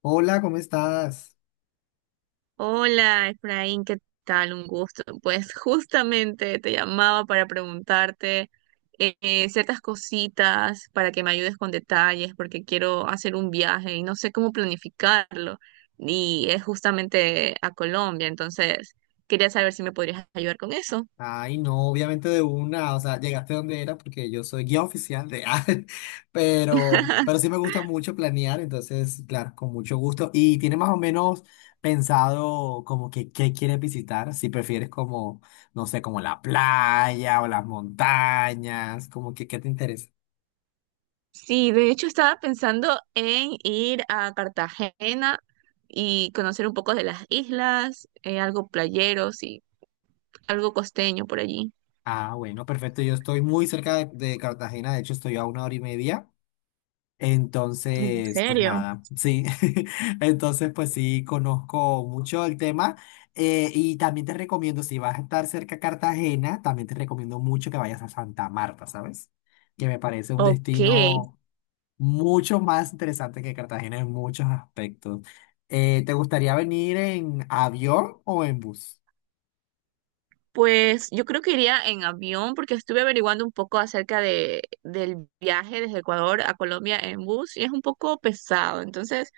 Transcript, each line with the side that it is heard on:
left: Hola, ¿cómo estás?
right: Hola, Efraín, ¿qué tal? Un gusto. Pues justamente te llamaba para preguntarte ciertas cositas para que me ayudes con detalles, porque quiero hacer un viaje y no sé cómo planificarlo. Y es justamente a Colombia, entonces quería saber si me podrías ayudar con eso.
left: Ay, no, obviamente de una, o sea, llegaste donde era porque yo soy guía oficial de pero sí me gusta mucho planear, entonces, claro, con mucho gusto. ¿Y tiene más o menos pensado como que qué quieres visitar? Si prefieres como, no sé, como la playa o las montañas, como que qué te interesa.
right: Sí, de hecho estaba pensando en ir a Cartagena y conocer un poco de las islas, algo playeros y algo costeño por allí.
left: Ah, bueno, perfecto, yo estoy muy cerca de Cartagena, de hecho estoy a una hora y media.
right: ¿En
left: Entonces, pues
right: serio?
left: nada, sí. Entonces, pues sí, conozco mucho el tema. Y también te recomiendo, si vas a estar cerca a Cartagena, también te recomiendo mucho que vayas a Santa Marta, ¿sabes? Que me parece un
right: Ok,
left: destino mucho más interesante que Cartagena en muchos aspectos. ¿Te gustaría venir en avión o en bus?
right: pues yo creo que iría en avión porque estuve averiguando un poco acerca del viaje desde Ecuador a Colombia en bus y es un poco pesado. Entonces,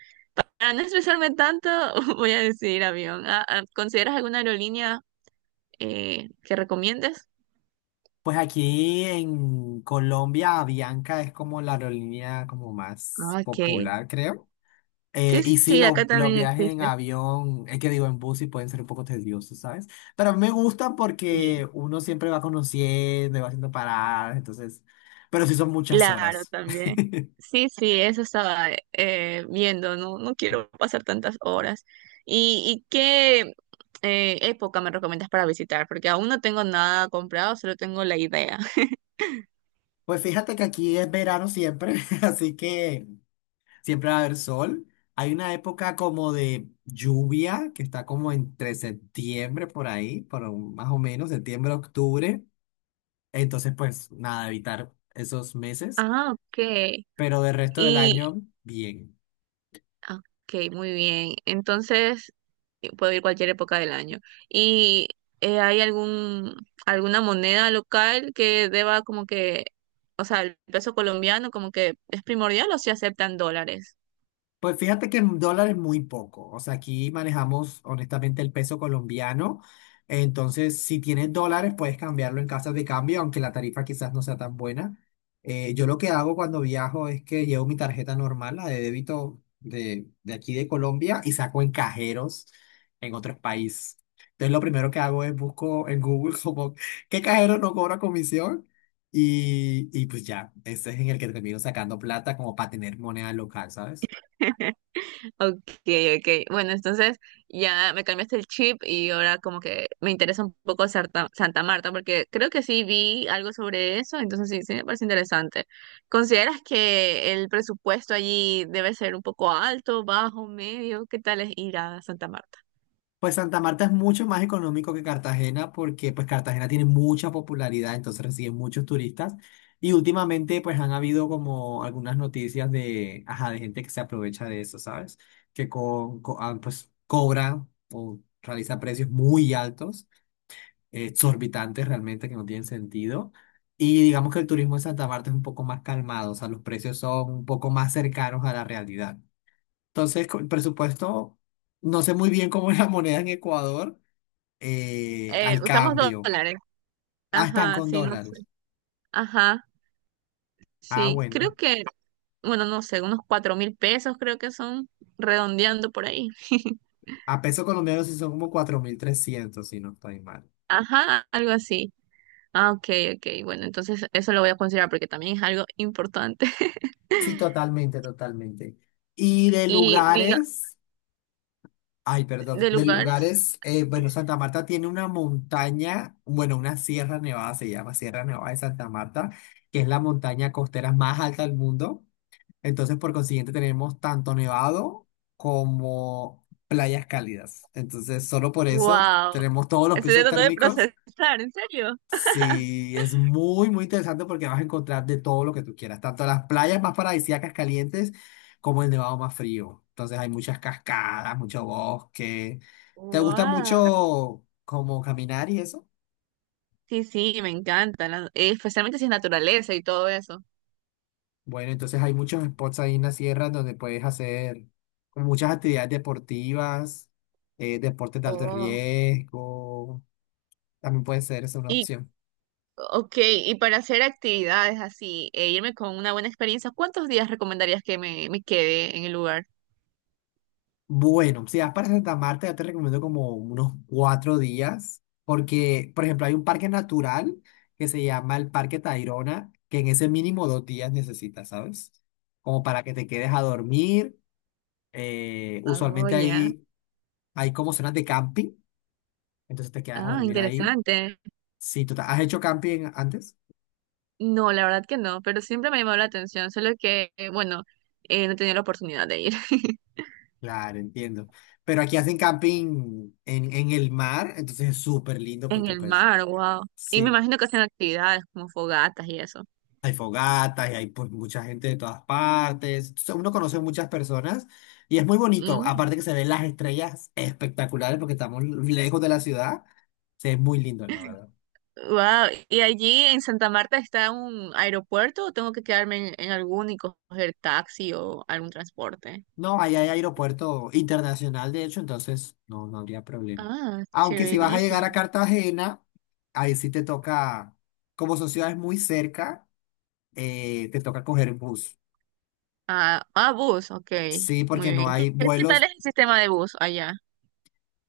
right: para no estresarme tanto, voy a decidir avión. ¿Consideras alguna aerolínea que recomiendes?
left: Pues aquí en Colombia, Avianca es como la aerolínea como más
right: Ok,
left: popular, creo.
right: sí,
left: Y sí,
right: sí, acá
left: los
right: también
left: viajes en
right: existe.
left: avión, es que digo en bus y pueden ser un poco tediosos, ¿sabes? Pero a mí me gustan
right: Sí.
left: porque uno siempre va conociendo y va haciendo paradas, entonces, pero sí son muchas
right: Claro,
left: horas.
right: también. Sí, sí, eso estaba viendo, no quiero pasar tantas horas. ¿Y qué época me recomiendas para visitar? Porque aún no tengo nada comprado, solo tengo la idea.
left: Pues fíjate que aquí es verano siempre, así que siempre va a haber sol. Hay una época como de lluvia que está como entre septiembre por ahí, más o menos, septiembre, octubre. Entonces, pues nada, evitar esos meses,
right: Ah, ok.
left: pero del resto del
right: Y,
left: año, bien.
right: ah, ok, muy bien. Entonces, puedo ir cualquier época del año. ¿Y hay alguna moneda local que deba como que, o sea, el peso colombiano como que es primordial o si aceptan dólares?
left: Pues fíjate que en dólares muy poco. O sea, aquí manejamos honestamente el peso colombiano. Entonces, si tienes dólares, puedes cambiarlo en casas de cambio, aunque la tarifa quizás no sea tan buena. Yo lo que hago cuando viajo es que llevo mi tarjeta normal, la de débito de aquí de Colombia, y saco en cajeros en otros países. Entonces, lo primero que hago es busco en Google como qué cajero no cobra comisión. Y pues ya, ese es en el que termino sacando plata como para tener moneda local, ¿sabes?
right: Ok, ok. Bueno, entonces ya me cambiaste el chip y ahora como que me interesa un poco Santa Marta porque creo que sí vi algo sobre eso, entonces sí, sí me parece interesante. ¿Consideras que el presupuesto allí debe ser un poco alto, bajo, medio? ¿Qué tal es ir a Santa Marta?
left: Pues Santa Marta es mucho más económico que Cartagena porque pues Cartagena tiene mucha popularidad, entonces recibe muchos turistas y últimamente pues han habido como algunas noticias de, ajá, de gente que se aprovecha de eso, ¿sabes? Que co- co- ah, Pues cobra o realiza precios muy altos, exorbitantes realmente que no tienen sentido. Y digamos que el turismo en Santa Marta es un poco más calmado, o sea, los precios son un poco más cercanos a la realidad. Entonces, con el presupuesto, no sé muy bien cómo es la moneda en Ecuador al
right: Usamos
left: cambio.
right: dólares.
left: Ah, están
right: Ajá,
left: con
right: sí, no
left: dólares.
right: sé. Ajá,
left: Ah,
right: sí.
left: bueno.
right: Creo que, bueno, no sé, unos 4.000 pesos creo que son redondeando por ahí.
left: A peso colombiano sí son como 4.300 si no estoy mal.
right: Ajá, algo así. Ah, ok, ok. Bueno, entonces eso lo voy a considerar porque también es algo importante.
left: Sí, totalmente, totalmente. Y de
right: Y diga,
left: lugares, ay, perdón,
right: de
left: de
right: lugares,
left: lugares, bueno, Santa Marta tiene una montaña, bueno, una Sierra Nevada se llama, Sierra Nevada de Santa Marta, que es la montaña costera más alta del mundo. Entonces, por consiguiente, tenemos tanto nevado como playas cálidas. Entonces, solo por eso
right: wow.
left: tenemos todos los
right: Estoy
left: pisos
right: tratando de
left: térmicos.
right: procesar, ¿en serio?
left: Sí, es muy, muy interesante porque vas a encontrar de todo lo que tú quieras, tanto las playas más paradisíacas calientes como el nevado más frío. Entonces, hay muchas cascadas, mucho bosque. ¿Te gusta
right: Wow.
left: mucho como caminar y eso?
right: Sí, sí, me encanta. Especialmente si es naturaleza y todo eso.
left: Bueno, entonces hay muchos spots ahí en la sierra donde puedes hacer como muchas actividades deportivas, deportes de alto
right: Oh.
left: riesgo, también puede ser esa una
right: Y,
left: opción.
right: ok, y para hacer actividades así, e irme con una buena experiencia, ¿cuántos días recomendarías que me quede en el lugar?
left: Bueno, si vas para Santa Marta, yo te recomiendo como unos 4 días, porque, por ejemplo, hay un parque natural que se llama el Parque Tayrona, que en ese mínimo 2 días necesitas, ¿sabes? Como para que te quedes a dormir.
right: Oh,
left: Usualmente
right: ya.
left: ahí hay como zonas de camping, entonces te quedas a
right: Ah,
left: dormir ahí.
right: interesante.
left: Sí, total. ¿Has hecho camping antes?
right: No, la verdad que no, pero siempre me ha llamado la atención, solo que, bueno, no he tenido la oportunidad de ir.
left: Claro, entiendo. Pero aquí hacen camping en el mar, entonces es súper lindo
right: En
left: porque
right: el
left: pues
right: mar, wow. Y me
left: sí,
right: imagino que hacen actividades como fogatas y eso.
left: hay fogatas y hay pues mucha gente de todas partes. Entonces, uno conoce muchas personas y es muy bonito. Aparte que se ven las estrellas espectaculares porque estamos lejos de la ciudad, se ve muy lindo, la verdad.
right: Wow. ¿Y allí en Santa Marta está un aeropuerto o tengo que quedarme en alguno y coger taxi o algún transporte?
left: No, ahí hay aeropuerto internacional, de hecho, entonces no, no habría problema.
right: Ah,
left: Aunque si vas a llegar a
right: chéverísimo.
left: Cartagena, ahí sí te toca, como son ciudades muy cerca, te toca coger bus.
right: Ah, ah, bus, ok.
left: Sí,
right: Muy
left: porque
right: bien.
left: no
right: ¿Qué,
left: hay
right: qué tal
left: vuelos.
right: es el sistema de bus allá?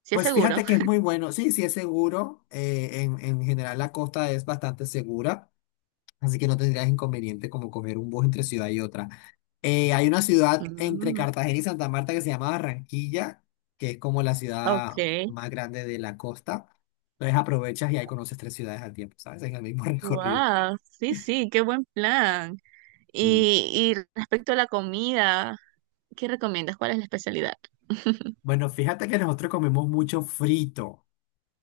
right: ¿Sí es
left: Pues
right: seguro?
left: fíjate que es muy bueno. Sí, sí es seguro. En general la costa es bastante segura. Así que no tendrías inconveniente como coger un bus entre ciudad y otra. Hay una ciudad entre
right: Mm,
left: Cartagena y Santa Marta que se llama Barranquilla, que es como la ciudad
right: ok.
left: más grande de la costa. Entonces aprovechas y ahí conoces tres ciudades al tiempo, ¿sabes? En el mismo recorrido.
right: Wow, sí, sí, qué buen plan.
left: Y,
right: Y respecto a la comida, ¿qué recomiendas? ¿Cuál es la especialidad?
left: bueno, fíjate que nosotros comemos mucho frito.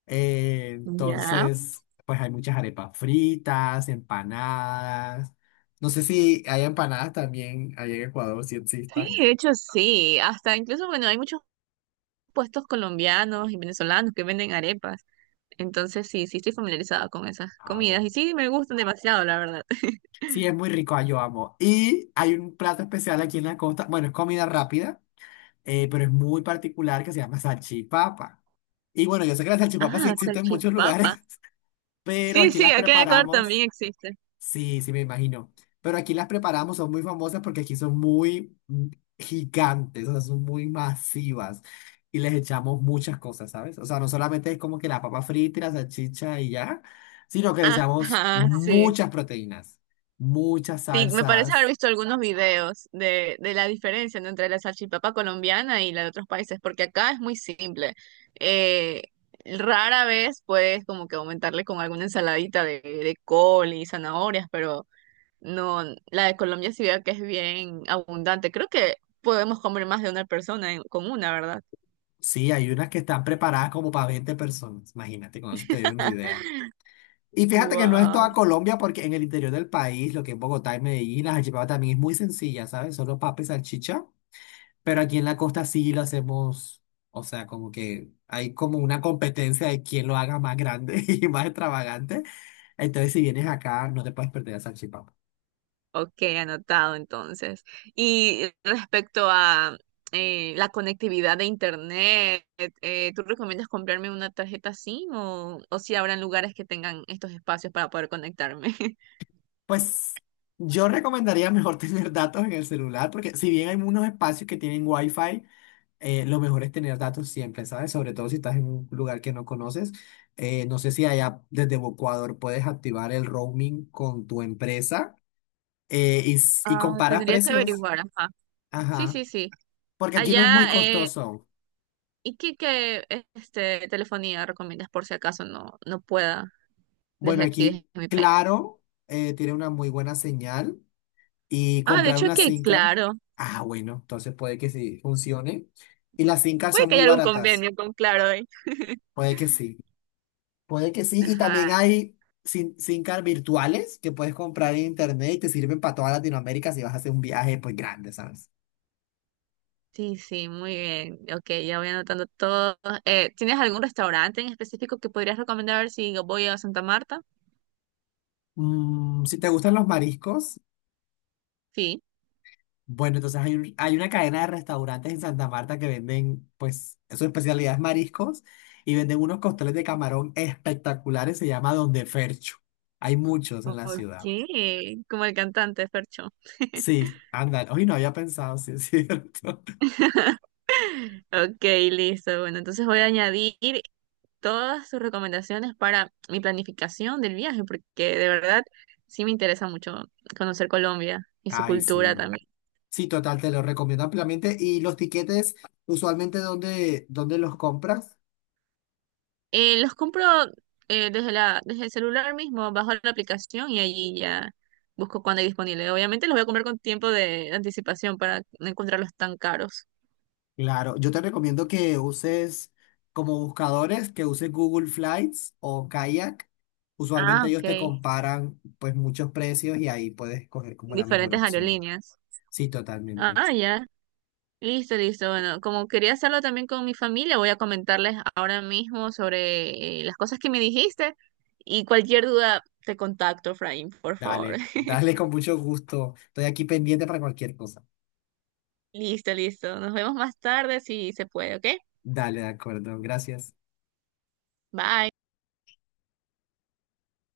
right: Ya.
left: Entonces, pues hay muchas arepas fritas, empanadas. No sé si hay empanadas también allá en Ecuador, si
right: Sí,
left: existan.
right: de hecho sí, hasta incluso, bueno, hay muchos puestos colombianos y venezolanos que venden arepas, entonces sí, sí estoy familiarizada con esas
left: Ah,
right: comidas
left: bueno.
right: y sí, me gustan demasiado, la verdad.
left: Sí, es muy rico, ah, yo amo. Y hay un plato especial aquí en la costa, bueno, es comida rápida, pero es muy particular que se llama salchipapa. Y bueno, yo sé que las salchipapas sí
right: Ah,
left: existen en muchos lugares,
right: salchipapa.
left: pero
right: Sí,
left: aquí
right: sí,
left: las
right: acá en Ecuador
left: preparamos.
right: también existe.
left: Sí, sí, me imagino. Pero aquí las preparamos, son muy famosas porque aquí son muy gigantes, o sea, son muy masivas y les echamos muchas cosas, ¿sabes? O sea, no solamente es como que la papa frita y la salchicha y ya, sino que le echamos
right: Ajá, sí.
left: muchas proteínas, muchas
right: Sí, me parece haber
left: salsas.
right: visto algunos videos de la diferencia, ¿no?, entre la salchipapa colombiana y la de otros países, porque acá es muy simple. Eh, rara vez puedes como que aumentarle con alguna ensaladita de col y zanahorias, pero no, la de Colombia sí veo que es bien abundante. Creo que podemos comer más de una persona con una, ¿verdad?
left: Sí, hay unas que están preparadas como para 20 personas, imagínate, con eso te doy una idea. Y fíjate que no es
right: Wow.
left: toda Colombia, porque en el interior del país, lo que es Bogotá y Medellín, la salchipapa también es muy sencilla, ¿sabes? Solo papa y salchicha. Pero aquí en la costa sí lo hacemos, o sea, como que hay como una competencia de quién lo haga más grande y más extravagante. Entonces, si vienes acá, no te puedes perder la salchipapa.
right: Ok, anotado entonces. Y respecto a la conectividad de internet, ¿tú recomiendas comprarme una tarjeta SIM o si habrán lugares que tengan estos espacios para poder conectarme?
left: Pues yo recomendaría mejor tener datos en el celular, porque si bien hay unos espacios que tienen wifi, lo mejor es tener datos siempre, ¿sabes? Sobre todo si estás en un lugar que no conoces. No sé si allá desde Ecuador puedes activar el roaming con tu empresa y
right: Ah,
left: comparas
right: tendría que
left: precios.
right: averiguar, ajá. Sí,
left: Ajá.
right: sí, sí.
left: Porque aquí no es muy
right: Allá, eh,
left: costoso.
right: ¿y qué, qué, este, telefonía recomiendas por si acaso no pueda
left: Bueno,
right: desde aquí,
left: aquí,
right: desde mi país?
left: claro, tiene una muy buena señal y
right: Ah, de
left: comprar
right: hecho
left: una
right: que
left: SIM card.
right: Claro.
left: Ah, bueno, entonces puede que sí funcione. Y las SIM cards
right: Puede
left: son
right: que
left: muy
right: haya algún
left: baratas.
right: convenio con Claro ahí.
left: Puede que sí. Puede que sí. Y
right: Ajá.
left: también hay SIM card virtuales que puedes comprar en internet y te sirven para toda Latinoamérica si vas a hacer un viaje pues grande, ¿sabes?
right: Sí, sí, muy bien. Ok, ya voy anotando todo. ¿Tienes algún restaurante en específico que podrías recomendar si voy a Santa Marta?
left: Mm, si te gustan los mariscos.
right: Sí.
left: Bueno, entonces hay una cadena de restaurantes en Santa Marta que venden, pues, su especialidad es mariscos y venden unos costeles de camarón espectaculares, se llama Don de Fercho. Hay muchos en la
right: Ok,
left: ciudad.
right: como el cantante Fercho.
left: Sí, andan. Hoy no había pensado, sí, es cierto.
right: Ok, listo. Bueno, entonces voy a añadir todas sus recomendaciones para mi planificación del viaje, porque de verdad sí me interesa mucho conocer Colombia y su
left: Ay,
right: cultura
left: sí.
right: también.
left: Sí, total, te lo recomiendo ampliamente. ¿Y los tiquetes, usualmente, dónde, dónde los compras?
right: Los compro desde el celular mismo, bajo la aplicación y allí ya busco cuándo hay disponible. Obviamente los voy a comprar con tiempo de anticipación para no encontrarlos tan caros.
left: Claro, yo te recomiendo que uses como buscadores, que uses Google Flights o Kayak.
right: Ah,
left: Usualmente ellos
right: ok.
left: te comparan pues muchos precios y ahí puedes escoger como la mejor
right: Diferentes
left: opción.
right: aerolíneas.
left: Sí, totalmente.
right: Ah, ya. Listo, listo. Bueno, como quería hacerlo también con mi familia, voy a comentarles ahora mismo sobre las cosas que me dijiste y cualquier duda te contacto, Fraim, por favor.
left: Dale, dale con mucho gusto. Estoy aquí pendiente para cualquier cosa.
right: Listo, listo. Nos vemos más tarde si se puede, ¿ok?
left: Dale, de acuerdo. Gracias.
right: Bye.